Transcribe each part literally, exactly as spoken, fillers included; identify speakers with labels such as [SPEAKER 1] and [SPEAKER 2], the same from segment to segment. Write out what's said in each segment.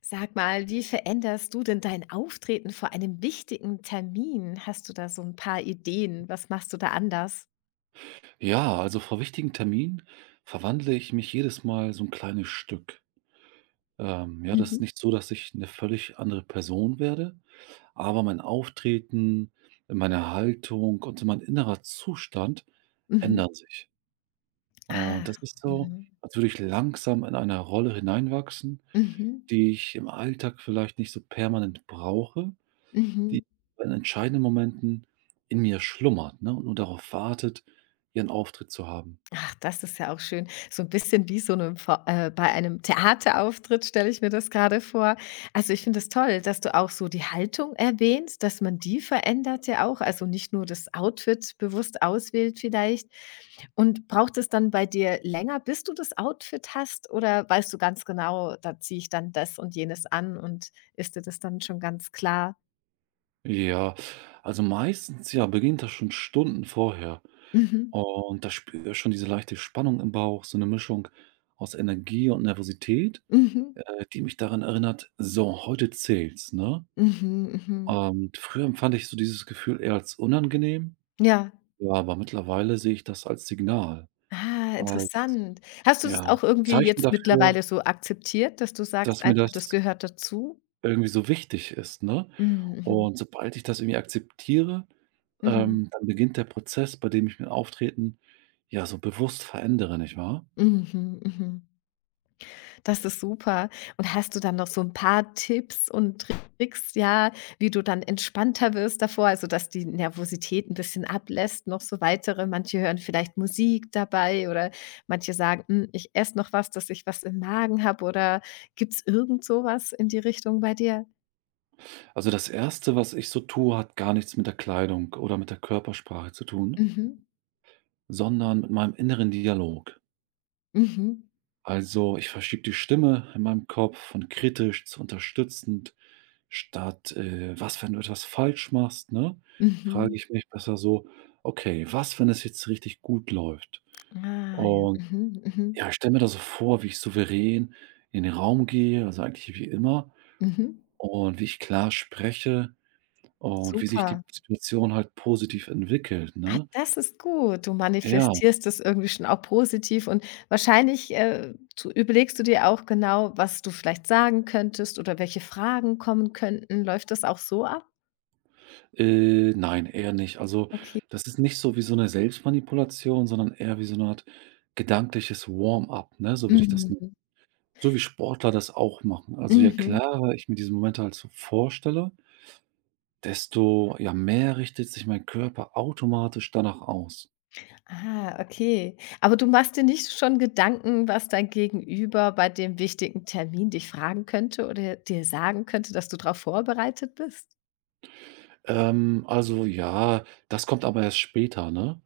[SPEAKER 1] Sag mal, wie veränderst du denn dein Auftreten vor einem wichtigen Termin? Hast du da so ein paar Ideen? Was machst du da anders?
[SPEAKER 2] Ja, also vor wichtigen Terminen verwandle ich mich jedes Mal so ein kleines Stück. Ähm, ja, das ist
[SPEAKER 1] Mhm.
[SPEAKER 2] nicht so, dass ich eine völlig andere Person werde, aber mein Auftreten, meine Haltung und so mein innerer Zustand
[SPEAKER 1] Mhm.
[SPEAKER 2] ändern sich. Und
[SPEAKER 1] Ah,
[SPEAKER 2] das ist so,
[SPEAKER 1] mhm.
[SPEAKER 2] als würde ich langsam in eine Rolle hineinwachsen,
[SPEAKER 1] Mhm.
[SPEAKER 2] die ich im Alltag vielleicht nicht so permanent brauche, die
[SPEAKER 1] Mhm.
[SPEAKER 2] in entscheidenden Momenten in mir schlummert, ne, und nur darauf wartet, ihren Auftritt zu haben.
[SPEAKER 1] Ach, das ist ja auch schön. So ein bisschen wie so 'ne Vor äh, bei einem Theaterauftritt stelle ich mir das gerade vor. Also, ich finde es toll, dass du auch so die Haltung erwähnst, dass man die verändert ja auch, also, nicht nur das Outfit bewusst auswählt vielleicht. Und braucht es dann bei dir länger, bis du das Outfit hast oder weißt du ganz genau: „Da ziehe ich dann das und jenes an“ und ist dir das dann schon ganz klar?
[SPEAKER 2] Ja, also meistens, ja, beginnt das schon Stunden vorher.
[SPEAKER 1] Mhm,
[SPEAKER 2] Und da spüre ich schon diese leichte Spannung im Bauch, so eine Mischung aus Energie und Nervosität,
[SPEAKER 1] mhm, mhm,
[SPEAKER 2] äh, die mich daran erinnert: „So, heute zählt's", ne?
[SPEAKER 1] mhm. Mhm.
[SPEAKER 2] Und früher empfand ich so dieses Gefühl eher als unangenehm,
[SPEAKER 1] Ja.
[SPEAKER 2] ja, aber mittlerweile sehe ich das als Signal,
[SPEAKER 1] Ah,
[SPEAKER 2] als,
[SPEAKER 1] interessant. Hast du das
[SPEAKER 2] ja,
[SPEAKER 1] auch irgendwie
[SPEAKER 2] Zeichen
[SPEAKER 1] jetzt
[SPEAKER 2] dafür,
[SPEAKER 1] mittlerweile so akzeptiert, dass du sagst
[SPEAKER 2] dass mir
[SPEAKER 1] einfach, das
[SPEAKER 2] das
[SPEAKER 1] gehört dazu?
[SPEAKER 2] irgendwie so wichtig ist, ne?
[SPEAKER 1] Mhm, mhm,
[SPEAKER 2] Und sobald ich das irgendwie akzeptiere,
[SPEAKER 1] mhm,
[SPEAKER 2] ähm, dann beginnt der Prozess, bei dem ich mein Auftreten, ja, so bewusst verändere, nicht wahr?
[SPEAKER 1] mhm, mhm. Mhm. Das ist super. Und hast du dann noch so ein paar Tipps und Tricks, ja, wie du dann entspannter wirst davor, also, dass die Nervosität ein bisschen ablässt, noch so weitere manche hören vielleicht Musik dabei oder manche sagen: „Hm, ich esse noch was, dass ich was im Magen habe.“ oder gibt's irgend so was in die Richtung bei dir?
[SPEAKER 2] Also, das erste, was ich so tue, hat gar nichts mit der Kleidung oder mit der Körpersprache zu tun,
[SPEAKER 1] Mhm,
[SPEAKER 2] sondern mit meinem inneren Dialog.
[SPEAKER 1] mhm.
[SPEAKER 2] Also, ich verschiebe die Stimme in meinem Kopf von kritisch zu unterstützend, statt, äh: „Was, wenn du etwas falsch machst", ne? Frage
[SPEAKER 1] Mhm.
[SPEAKER 2] ich mich besser so: „Okay, was, wenn es jetzt richtig gut läuft?"
[SPEAKER 1] Ah, ja.
[SPEAKER 2] Und
[SPEAKER 1] Mhm, mhm,
[SPEAKER 2] ja, ich stelle mir das so vor, wie ich souverän in den Raum gehe, also eigentlich wie immer
[SPEAKER 1] mhm.
[SPEAKER 2] und wie ich klar spreche und wie sich die
[SPEAKER 1] Super.
[SPEAKER 2] Situation halt positiv entwickelt,
[SPEAKER 1] Ah,
[SPEAKER 2] ne?
[SPEAKER 1] das ist gut. Du
[SPEAKER 2] Ja,
[SPEAKER 1] manifestierst das irgendwie schon auch positiv und wahrscheinlich, äh, du überlegst du dir auch genau, was du vielleicht sagen könntest oder welche Fragen kommen könnten. Läuft das auch so ab?
[SPEAKER 2] äh, nein, eher nicht. Also,
[SPEAKER 1] Okay.
[SPEAKER 2] das ist nicht so wie so eine Selbstmanipulation, sondern eher wie so eine Art gedankliches Warm-up, ne? So würde ich das nennen.
[SPEAKER 1] Mhm,
[SPEAKER 2] So wie Sportler das auch machen. Also, je
[SPEAKER 1] mhm.
[SPEAKER 2] klarer ich mir diese Momente halt so vorstelle, desto, ja, mehr richtet sich mein Körper automatisch danach aus.
[SPEAKER 1] Ah, okay. Aber du machst dir nicht schon Gedanken, was dein Gegenüber bei dem wichtigen Termin dich fragen könnte oder dir sagen könnte, dass du darauf vorbereitet bist?
[SPEAKER 2] Ähm, also ja, das kommt aber erst später, ne?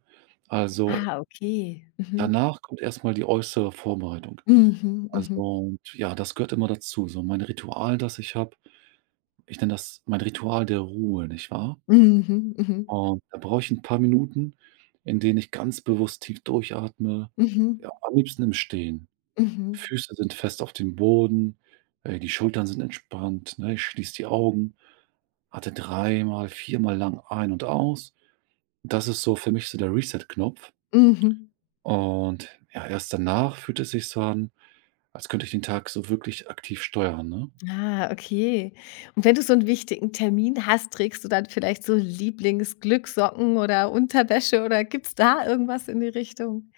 [SPEAKER 2] Also,
[SPEAKER 1] Ah, okay. Mhm.
[SPEAKER 2] danach kommt erstmal die äußere Vorbereitung.
[SPEAKER 1] Mhm,
[SPEAKER 2] Also
[SPEAKER 1] mhm.
[SPEAKER 2] und ja, das gehört immer dazu, so mein Ritual, das ich habe. Ich nenne das mein Ritual der Ruhe, nicht wahr?
[SPEAKER 1] Mhm, mhm.
[SPEAKER 2] Und da brauche ich ein paar Minuten, in denen ich ganz bewusst tief durchatme,
[SPEAKER 1] Mhm,
[SPEAKER 2] ja, am liebsten im Stehen.
[SPEAKER 1] mhm.
[SPEAKER 2] Füße sind fest auf dem Boden, äh, die Schultern sind entspannt, ne? Ich schließe die Augen, atme dreimal, viermal lang ein und aus. Das ist so für mich so der Reset-Knopf
[SPEAKER 1] Mhm.
[SPEAKER 2] und ja, erst danach fühlt es sich so an, als könnte ich den Tag so wirklich aktiv steuern, ne?
[SPEAKER 1] Ah, okay. Und wenn du so 'n wichtigen Termin hast, trägst du dann vielleicht so Lieblingsglücksocken oder Unterwäsche oder gibt's da irgendwas in die Richtung?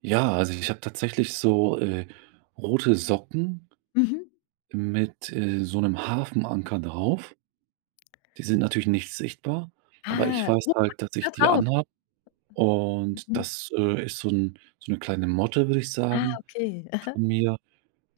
[SPEAKER 2] Ja, also ich habe tatsächlich so, äh, rote Socken
[SPEAKER 1] Mhm.
[SPEAKER 2] mit, äh, so einem Hafenanker drauf. Die sind natürlich nicht sichtbar, aber ich
[SPEAKER 1] Ah,
[SPEAKER 2] weiß
[SPEAKER 1] oh, was
[SPEAKER 2] halt, dass
[SPEAKER 1] ist da
[SPEAKER 2] ich die
[SPEAKER 1] drauf?
[SPEAKER 2] anhabe und
[SPEAKER 1] Mhm.
[SPEAKER 2] das, äh, ist so 'n so 'ne kleine Motte, würde ich
[SPEAKER 1] Ah,
[SPEAKER 2] sagen,
[SPEAKER 1] okay. Aha.
[SPEAKER 2] von mir,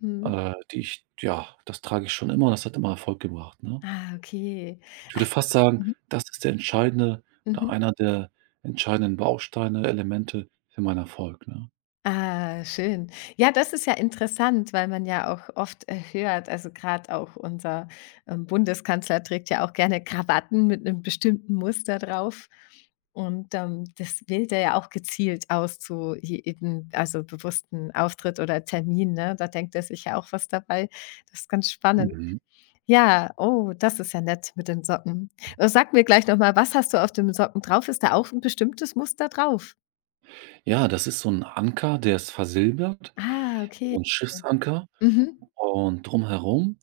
[SPEAKER 1] Mhm.
[SPEAKER 2] äh, die ich ja, das trage ich schon immer und das hat immer Erfolg gebracht, ne?
[SPEAKER 1] Ah, okay.
[SPEAKER 2] Ich
[SPEAKER 1] Ach,
[SPEAKER 2] würde fast sagen,
[SPEAKER 1] mhm,
[SPEAKER 2] das ist der entscheidende
[SPEAKER 1] mhm.
[SPEAKER 2] oder einer der entscheidenden Bausteine, Elemente für meinen Erfolg, ne?
[SPEAKER 1] Ah, schön. Ja, das ist ja interessant, weil man ja auch oft äh, hört, also gerade auch unser ähm, Bundeskanzler trägt ja auch gerne Krawatten mit einem bestimmten Muster drauf. Und ähm, das wählt er ja auch gezielt aus zu jedem, also bewussten Auftritt oder Termin. Ne? Da denkt er sich ja auch was dabei. Das ist ganz spannend.
[SPEAKER 2] Mhm.
[SPEAKER 1] Ja, oh, das ist ja nett mit den Socken. Äh, Sag mir gleich nochmal, was hast du auf dem Socken drauf? Ist da auch ein bestimmtes Muster drauf?
[SPEAKER 2] Ja, das ist so 'n Anker, der ist versilbert,
[SPEAKER 1] Ah, okay.
[SPEAKER 2] so 'n Schiffsanker
[SPEAKER 1] Mhm.
[SPEAKER 2] und drumherum,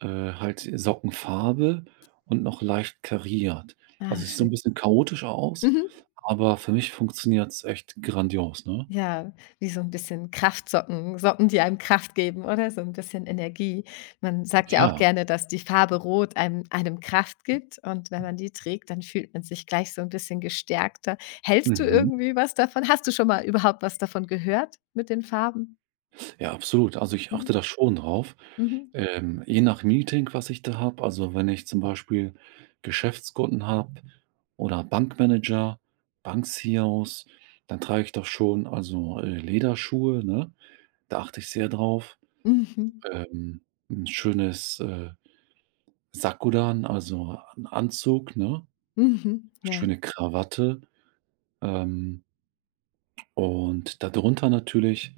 [SPEAKER 2] äh, halt Sockenfarbe und noch leicht kariert.
[SPEAKER 1] Ah,
[SPEAKER 2] Also, sieht so
[SPEAKER 1] schön.
[SPEAKER 2] 'n bisschen chaotisch aus,
[SPEAKER 1] Mhm.
[SPEAKER 2] aber für mich funktioniert's echt grandios, ne?
[SPEAKER 1] Ja, wie so ein bisschen Kraftsocken, Socken, die einem Kraft geben, oder? So ein bisschen Energie. Man sagt ja auch
[SPEAKER 2] Ja.
[SPEAKER 1] gerne, dass die Farbe Rot einem einem Kraft gibt und wenn man die trägt, dann fühlt man sich gleich so ein bisschen gestärkter. Hältst du
[SPEAKER 2] Mhm.
[SPEAKER 1] irgendwie was davon? Hast du schon mal überhaupt was davon gehört mit den Farben?
[SPEAKER 2] Ja, absolut. Also, ich achte
[SPEAKER 1] Mhm.
[SPEAKER 2] da schon drauf.
[SPEAKER 1] Mhm.
[SPEAKER 2] Ähm, je nach Meeting, was ich da habe, also wenn ich zum Beispiel Geschäftskunden habe oder Bankmanager, Bank-C E Os, dann trage ich doch schon also äh, Lederschuhe, ne? Da achte ich sehr drauf.
[SPEAKER 1] Mhm.
[SPEAKER 2] Ähm, ein schönes äh, Sakudan, also ein Anzug, ne?
[SPEAKER 1] Mhm. Ja.
[SPEAKER 2] Schöne Krawatte. Ähm, und darunter natürlich,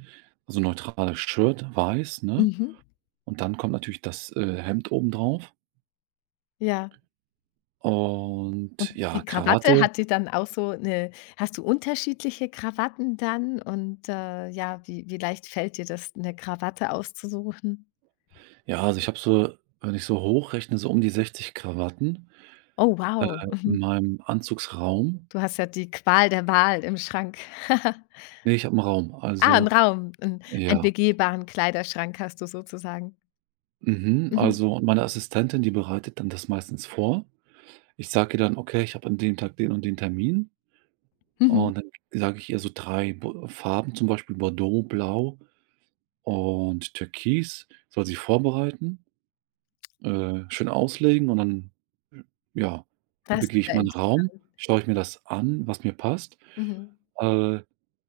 [SPEAKER 2] so neutrales Shirt, weiß, ne?
[SPEAKER 1] Mhm.
[SPEAKER 2] Und dann kommt natürlich das äh, Hemd obendrauf.
[SPEAKER 1] Ja.
[SPEAKER 2] Und
[SPEAKER 1] Und
[SPEAKER 2] ja,
[SPEAKER 1] die Krawatte,
[SPEAKER 2] Krawatte,
[SPEAKER 1] hat die dann auch so 'ne hast du unterschiedliche Krawatten dann und, äh, ja, wie wie leicht fällt dir das, 'ne Krawatte auszusuchen?
[SPEAKER 2] ja, also ich habe so wenn ich so hochrechne, so um die sechzig Krawatten,
[SPEAKER 1] Oh
[SPEAKER 2] äh,
[SPEAKER 1] wow, mhm.
[SPEAKER 2] in meinem Anzugsraum.
[SPEAKER 1] Du hast ja die Qual der Wahl im Schrank.
[SPEAKER 2] Ne, ich habe einen Raum,
[SPEAKER 1] Ah, 'n
[SPEAKER 2] also
[SPEAKER 1] Raum, 'n einen
[SPEAKER 2] ja.
[SPEAKER 1] begehbaren Kleiderschrank hast du sozusagen.
[SPEAKER 2] Mhm,
[SPEAKER 1] Mhm,
[SPEAKER 2] also und meine Assistentin, die bereitet dann das meistens vor. Ich sage ihr dann: „Okay, ich habe an dem Tag den und den Termin."
[SPEAKER 1] mhm.
[SPEAKER 2] Und dann sage ich ihr so drei Bo Farben, zum Beispiel Bordeaux, Blau und Türkis, soll sie vorbereiten. Äh, schön auslegen und dann, äh, ja,
[SPEAKER 1] Das ist
[SPEAKER 2] begehe ich
[SPEAKER 1] ja
[SPEAKER 2] meinen Raum,
[SPEAKER 1] interessant.
[SPEAKER 2] schaue ich mir das an, was mir passt.
[SPEAKER 1] Mhm,
[SPEAKER 2] Äh,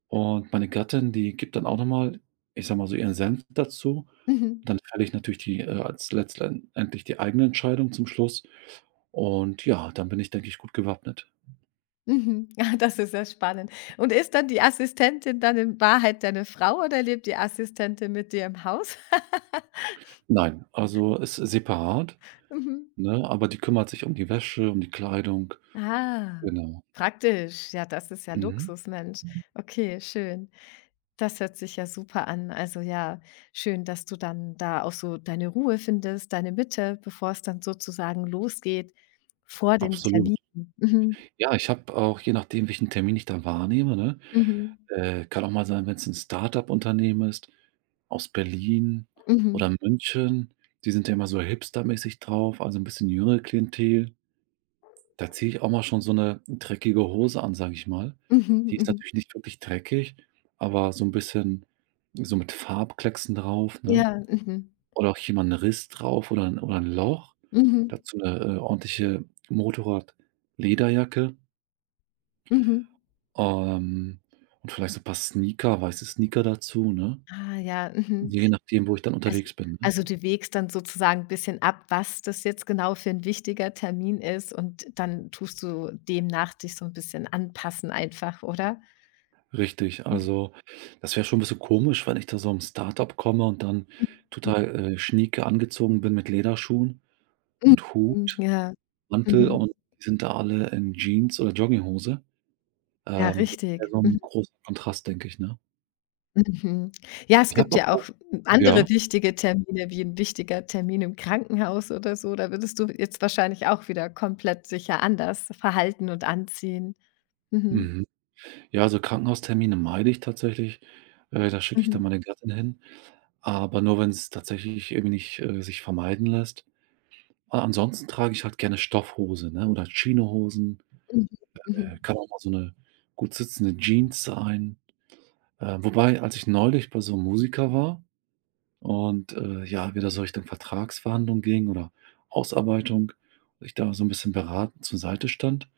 [SPEAKER 2] und meine Gattin, die gibt dann auch noch mal, ich sage mal so, ihren Senf dazu.
[SPEAKER 1] mhm,
[SPEAKER 2] Dann fälle ich natürlich die, äh, als letztendlich die eigene Entscheidung zum Schluss. Und ja, dann bin ich, denke ich, gut gewappnet.
[SPEAKER 1] mhm. Ja, das ist ja spannend. Und ist dann die Assistentin dann in Wahrheit deine Frau oder lebt die Assistentin mit dir im Haus?
[SPEAKER 2] Nein, also ist separat,
[SPEAKER 1] Mhm.
[SPEAKER 2] ne, aber die kümmert sich um die Wäsche, um die Kleidung.
[SPEAKER 1] Ah,
[SPEAKER 2] Genau.
[SPEAKER 1] praktisch. Ja, das ist ja
[SPEAKER 2] Mhm.
[SPEAKER 1] Luxus, Mensch. Okay, schön. Das hört sich ja super an. Also ja, schön, dass du dann da auch so deine Ruhe findest, deine Mitte, bevor es dann sozusagen losgeht vor dem
[SPEAKER 2] Absolut.
[SPEAKER 1] Termin. Mhm.
[SPEAKER 2] Ja, ich habe auch, je nachdem, welchen Termin ich da wahrnehme, ne
[SPEAKER 1] Mhm.
[SPEAKER 2] Äh, kann auch mal sein, wenn's 'n Start-up-Unternehmen ist aus Berlin
[SPEAKER 1] Mhm.
[SPEAKER 2] oder München. Die sind ja immer so hipstermäßig drauf, also 'n bisschen jüngere Klientel. Da ziehe ich auch mal schon so 'ne dreckige Hose an, sage ich mal.
[SPEAKER 1] Mhm.
[SPEAKER 2] Die ist
[SPEAKER 1] Mhm.
[SPEAKER 2] natürlich nicht wirklich dreckig, aber so 'n bisschen so mit Farbklecksen drauf, ne?
[SPEAKER 1] Ja. Mhm.
[SPEAKER 2] Oder auch hier mal 'n Riss drauf oder 'n oder 'n Loch.
[SPEAKER 1] Mhm.
[SPEAKER 2] Dazu 'ne, äh, ordentliche Motorrad-Lederjacke,
[SPEAKER 1] Mhm.
[SPEAKER 2] ähm, und vielleicht so 'n paar Sneaker, weiße Sneaker dazu, ne?
[SPEAKER 1] Ah ja. Mhm.
[SPEAKER 2] Je nachdem, wo ich dann
[SPEAKER 1] Also
[SPEAKER 2] unterwegs bin, ne?
[SPEAKER 1] also du wägst dann sozusagen ein bisschen ab, was das jetzt genau für ein wichtiger Termin ist und dann tust du demnach dich so ein bisschen anpassen einfach, oder?
[SPEAKER 2] Richtig. Also, das wäre schon 'n bisschen komisch, wenn ich da so im Start-up komme und dann
[SPEAKER 1] Mhm.
[SPEAKER 2] total, äh, schnieke angezogen bin mit Lederschuhen und
[SPEAKER 1] Mhm.
[SPEAKER 2] Hut,
[SPEAKER 1] Ja.
[SPEAKER 2] Mantel
[SPEAKER 1] Mhm.
[SPEAKER 2] und die sind da alle in Jeans oder Jogginghose.
[SPEAKER 1] Ja,
[SPEAKER 2] Ähm, das wäre
[SPEAKER 1] richtig.
[SPEAKER 2] so
[SPEAKER 1] Mhm.
[SPEAKER 2] 'n großer Kontrast, denke ich, ne?
[SPEAKER 1] Mhm. Ja, es
[SPEAKER 2] Ich
[SPEAKER 1] gibt
[SPEAKER 2] habe
[SPEAKER 1] ja auch
[SPEAKER 2] auch ja,
[SPEAKER 1] andere wichtige Termine wie ein wichtiger Termin im Krankenhaus oder so. Da würdest du jetzt wahrscheinlich auch wieder komplett sicher anders verhalten und anziehen. Mhm.
[SPEAKER 2] mhm. Ja, also, Krankenhaustermine meide ich tatsächlich. Äh, da schicke ich dann
[SPEAKER 1] Mhm.
[SPEAKER 2] meine Gattin hin, aber nur, wenn's tatsächlich irgendwie nicht, äh, sich vermeiden lässt. Aber ansonsten trage ich halt gerne Stoffhose, ne, oder Chinohosen,
[SPEAKER 1] Mhm.
[SPEAKER 2] äh,
[SPEAKER 1] Mhm.
[SPEAKER 2] kann auch mal so 'ne gut sitzende Jeans sein. Äh, wobei, als ich neulich bei so 'nem Musiker war und, äh, ja, wir da so Richtung Vertragsverhandlung gingen oder Ausarbeitung, ich da so 'n bisschen beratend zur Seite stand.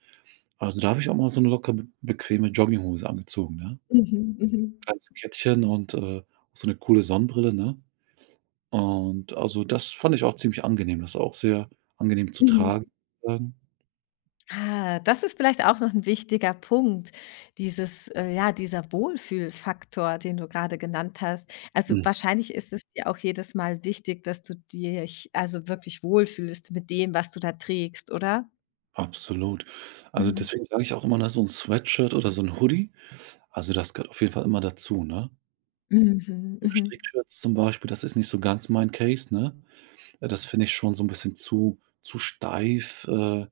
[SPEAKER 2] Also, da habe ich auch mal so 'ne locker be bequeme Jogginghose angezogen, ne?
[SPEAKER 1] Mhm. Mhm.
[SPEAKER 2] Kleines Kettchen und, äh, so 'ne coole Sonnenbrille, ne? Und also, das fand ich auch ziemlich angenehm. Das war auch sehr angenehm zu tragen,
[SPEAKER 1] Mhm.
[SPEAKER 2] sagen.
[SPEAKER 1] Ah, das ist vielleicht auch noch ein wichtiger Punkt, dieses äh, ja, dieser Wohlfühlfaktor, den du gerade genannt hast. Also,
[SPEAKER 2] Mhm.
[SPEAKER 1] wahrscheinlich ist es dir auch jedes Mal wichtig, dass du dich also wirklich wohlfühlst mit dem, was du da trägst, oder?
[SPEAKER 2] Absolut. Also,
[SPEAKER 1] Mhm.
[SPEAKER 2] deswegen sage ich auch immer, ne, so 'n Sweatshirt oder so 'n Hoodie, also, das gehört auf jeden Fall immer dazu, ne?
[SPEAKER 1] Mhm,
[SPEAKER 2] So
[SPEAKER 1] mhm,
[SPEAKER 2] Strickshirts zum Beispiel, das ist nicht so ganz mein Case, ne? Äh, das finde ich schon so 'n bisschen zu zu steif, äh,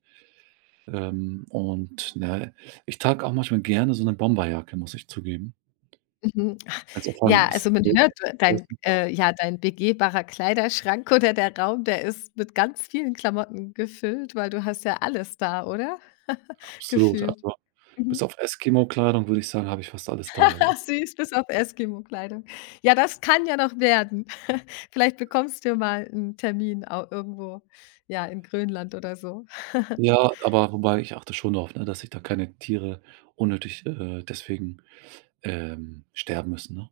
[SPEAKER 2] ähm, und, ne, ich trage auch manchmal gerne so 'ne Bomberjacke, muss ich zugeben.
[SPEAKER 1] mhm.
[SPEAKER 2] Wenn's auch vor allem 'n
[SPEAKER 1] Ja,
[SPEAKER 2] bisschen
[SPEAKER 1] also man
[SPEAKER 2] kälter
[SPEAKER 1] hört,
[SPEAKER 2] ist
[SPEAKER 1] dein
[SPEAKER 2] draußen.
[SPEAKER 1] äh, ja, dein begehbarer Kleiderschrank oder der Raum, der ist mit ganz vielen Klamotten gefüllt, weil du hast ja alles da, oder?
[SPEAKER 2] Absolut,
[SPEAKER 1] Gefühlt.
[SPEAKER 2] also, bis
[SPEAKER 1] Mhm.
[SPEAKER 2] auf Eskimo-Kleidung würde ich sagen, habe ich fast alles da, ja.
[SPEAKER 1] Ach süß, bis auf Eskimo-Kleidung. Ja, das kann ja noch werden. Vielleicht bekommst du ja mal 'n Termin au irgendwo, ja, in Grönland oder so.
[SPEAKER 2] Ja, aber wobei ich achte schon drauf, ne, dass ich da keine Tiere unnötig, äh, deswegen Ähm, sterben müssen, ne?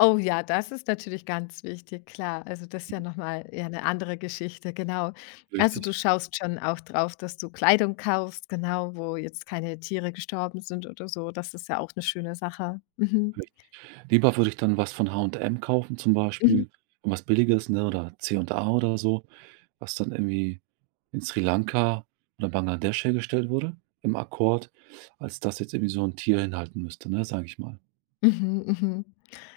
[SPEAKER 1] Oh ja, das ist natürlich ganz wichtig, klar. Also, das ist ja noch mal ja 'ne andere Geschichte, genau. Also, du
[SPEAKER 2] Richtig.
[SPEAKER 1] schaust schon auch drauf, dass du Kleidung kaufst, genau, wo jetzt keine Tiere gestorben sind oder so. Das ist ja auch 'ne schöne Sache. Mhm.
[SPEAKER 2] Richtig. Lieber würde ich dann was von H und M kaufen zum
[SPEAKER 1] Mhm.
[SPEAKER 2] Beispiel, irgendwas Billiges, ne, oder C und A oder so, was dann irgendwie in Sri Lanka oder Bangladesch hergestellt wurde im Akkord, als dass jetzt irgendwie so 'n Tier hinhalten müsste, ne, sage ich mal.
[SPEAKER 1] Mhm, mhm.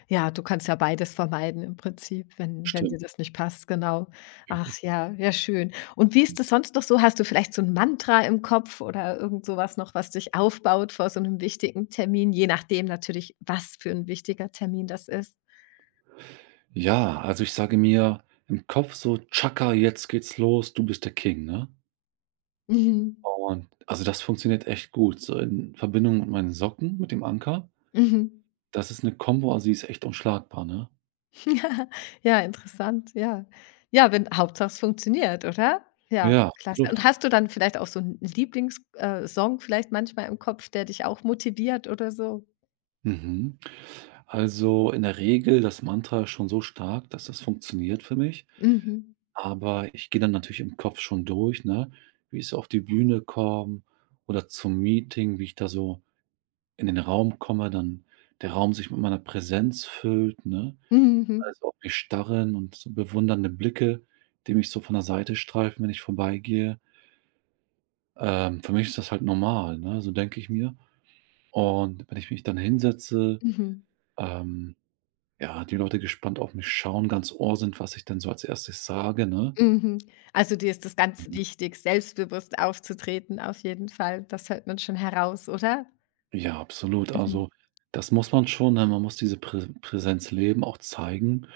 [SPEAKER 1] Ja, du kannst ja beides vermeiden im Prinzip, wenn wenn dir
[SPEAKER 2] Stimmt,
[SPEAKER 1] das nicht passt, genau. Ach
[SPEAKER 2] richtig.
[SPEAKER 1] ja, ja schön. Und wie ist das sonst noch so? Hast du vielleicht so ein Mantra im Kopf oder irgend sowas noch, was dich aufbaut vor so einem wichtigen Termin, je nachdem natürlich, was für ein wichtiger Termin das ist?
[SPEAKER 2] Ja, also ich sage mir im Kopf so: Chaka, jetzt geht's los, du bist der King", ne?
[SPEAKER 1] Mhm,
[SPEAKER 2] Und also das funktioniert echt gut, so in Verbindung mit meinen Socken, mit dem Anker.
[SPEAKER 1] mhm.
[SPEAKER 2] Das ist 'ne Kombo, also die ist echt unschlagbar, ne?
[SPEAKER 1] Ja, ja, interessant, ja. Ja, wenn Hauptsache es funktioniert, oder? Ja,
[SPEAKER 2] Ja,
[SPEAKER 1] klasse.
[SPEAKER 2] absolut.
[SPEAKER 1] Und hast du dann vielleicht auch so 'n Lieblingssong vielleicht manchmal im Kopf, der dich auch motiviert oder so?
[SPEAKER 2] Mhm. Also, in der Regel das Mantra schon so stark, dass das funktioniert für mich,
[SPEAKER 1] Mhm.
[SPEAKER 2] aber ich gehe dann natürlich im Kopf schon durch, ne, wie ich so auf die Bühne komme oder zum Meeting, wie ich da so in den Raum komme, dann der Raum sich mit meiner Präsenz füllt, ne?
[SPEAKER 1] Mhm, mhm,
[SPEAKER 2] Also, auf mich starren und so bewundernde Blicke, die mich so von der Seite streifen, wenn ich vorbeigehe. Ähm, für mich ist das halt normal, ne, so denke ich mir. Und wenn ich mich dann hinsetze,
[SPEAKER 1] mhm,
[SPEAKER 2] ähm, ja, die Leute gespannt auf mich schauen, ganz Ohr sind, was ich denn so als Erstes sage, ne?
[SPEAKER 1] mhm. Also, dir ist das ganz
[SPEAKER 2] Mhm.
[SPEAKER 1] wichtig, selbstbewusst aufzutreten auf jeden Fall. Das hört man schon heraus, oder?
[SPEAKER 2] Ja, absolut.
[SPEAKER 1] Mhm.
[SPEAKER 2] Also, das muss man schon, ne? Man muss diese Prä Präsenz leben, auch zeigen,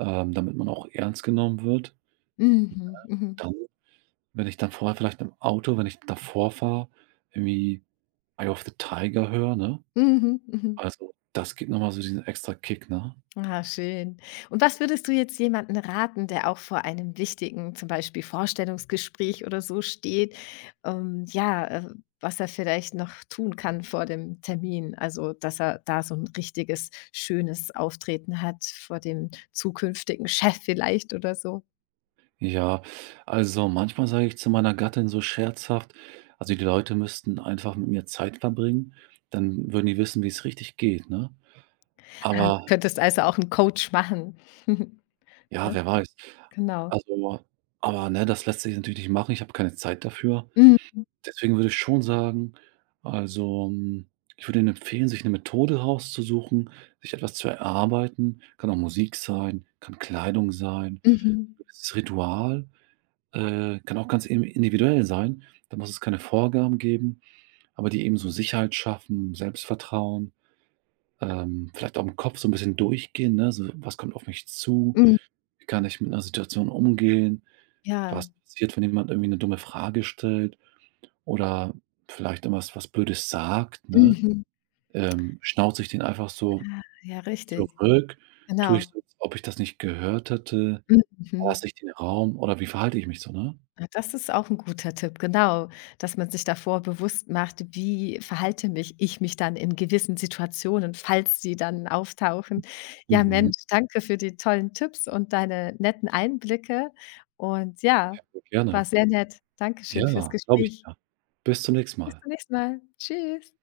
[SPEAKER 2] ähm, damit man auch ernst genommen wird.
[SPEAKER 1] Mhm, mhm,
[SPEAKER 2] Dann, wenn ich dann vorher vielleicht im Auto, wenn ich davor fahre, irgendwie „Eye of the Tiger" höre, ne?
[SPEAKER 1] mhm, mhm.
[SPEAKER 2] Also, das gibt nochmal so diesen extra Kick, ne?
[SPEAKER 1] Ah, schön. Und was würdest du jetzt jemanden raten, der auch vor einem wichtigen, zum Beispiel Vorstellungsgespräch oder so steht? Ähm, ja, äh, was er vielleicht noch tun kann vor dem Termin, also dass er da so ein richtiges, schönes Auftreten hat vor dem zukünftigen Chef vielleicht oder so.
[SPEAKER 2] Ja, also manchmal sage ich zu meiner Gattin so scherzhaft, also die Leute müssten einfach mit mir Zeit verbringen, dann würden die wissen, wie es richtig geht, ne?
[SPEAKER 1] Ah, du
[SPEAKER 2] Aber
[SPEAKER 1] könntest also auch einen Coach machen.
[SPEAKER 2] ja,
[SPEAKER 1] Ne?
[SPEAKER 2] wer weiß.
[SPEAKER 1] Genau.
[SPEAKER 2] Also aber, ne, das lässt sich natürlich nicht machen. Ich habe keine Zeit dafür.
[SPEAKER 1] Mhm,
[SPEAKER 2] Deswegen würde ich schon sagen, also, hm, ich würde Ihnen empfehlen, sich eine Methode rauszusuchen, sich etwas zu erarbeiten. Kann auch Musik sein, kann Kleidung sein,
[SPEAKER 1] mhm,
[SPEAKER 2] gewisses Ritual. Äh, kann auch ganz im individuell sein. Da muss es keine Vorgaben geben, aber die eben so Sicherheit schaffen, Selbstvertrauen, ähm, vielleicht auch im Kopf so ein bisschen durchgehen, ne? So: „Was kommt auf mich zu?
[SPEAKER 1] mhm.
[SPEAKER 2] Wie kann ich mit einer Situation umgehen? Was
[SPEAKER 1] Ja.
[SPEAKER 2] passiert, wenn jemand irgendwie eine dumme Frage stellt oder vielleicht irgendwas was Blödes sagt", ne?
[SPEAKER 1] Mhm.
[SPEAKER 2] Ähm, schnauze ich den einfach so
[SPEAKER 1] Ah, ja, richtig.
[SPEAKER 2] zurück? Tue ich
[SPEAKER 1] Genau.
[SPEAKER 2] so, als ob ich das nicht gehört hätte?
[SPEAKER 1] Mhm.
[SPEAKER 2] Lasse ich den Raum oder wie verhalte ich mich so, ne?
[SPEAKER 1] Ah, das ist auch 'n guter Tipp, genau, dass man sich davor bewusst macht, wie verhalte mich ich mich dann in gewissen Situationen, falls sie dann auftauchen. Ja,
[SPEAKER 2] Mhm.
[SPEAKER 1] Mensch, danke für die tollen Tipps und deine netten Einblicke und ja,
[SPEAKER 2] Ja,
[SPEAKER 1] war
[SPEAKER 2] gerne.
[SPEAKER 1] sehr nett. Dankeschön fürs
[SPEAKER 2] Ja, glaube ich
[SPEAKER 1] Gespräch.
[SPEAKER 2] dir. Bis zum nächsten
[SPEAKER 1] Bis
[SPEAKER 2] Mal.
[SPEAKER 1] zum nächsten Mal. Tschüss.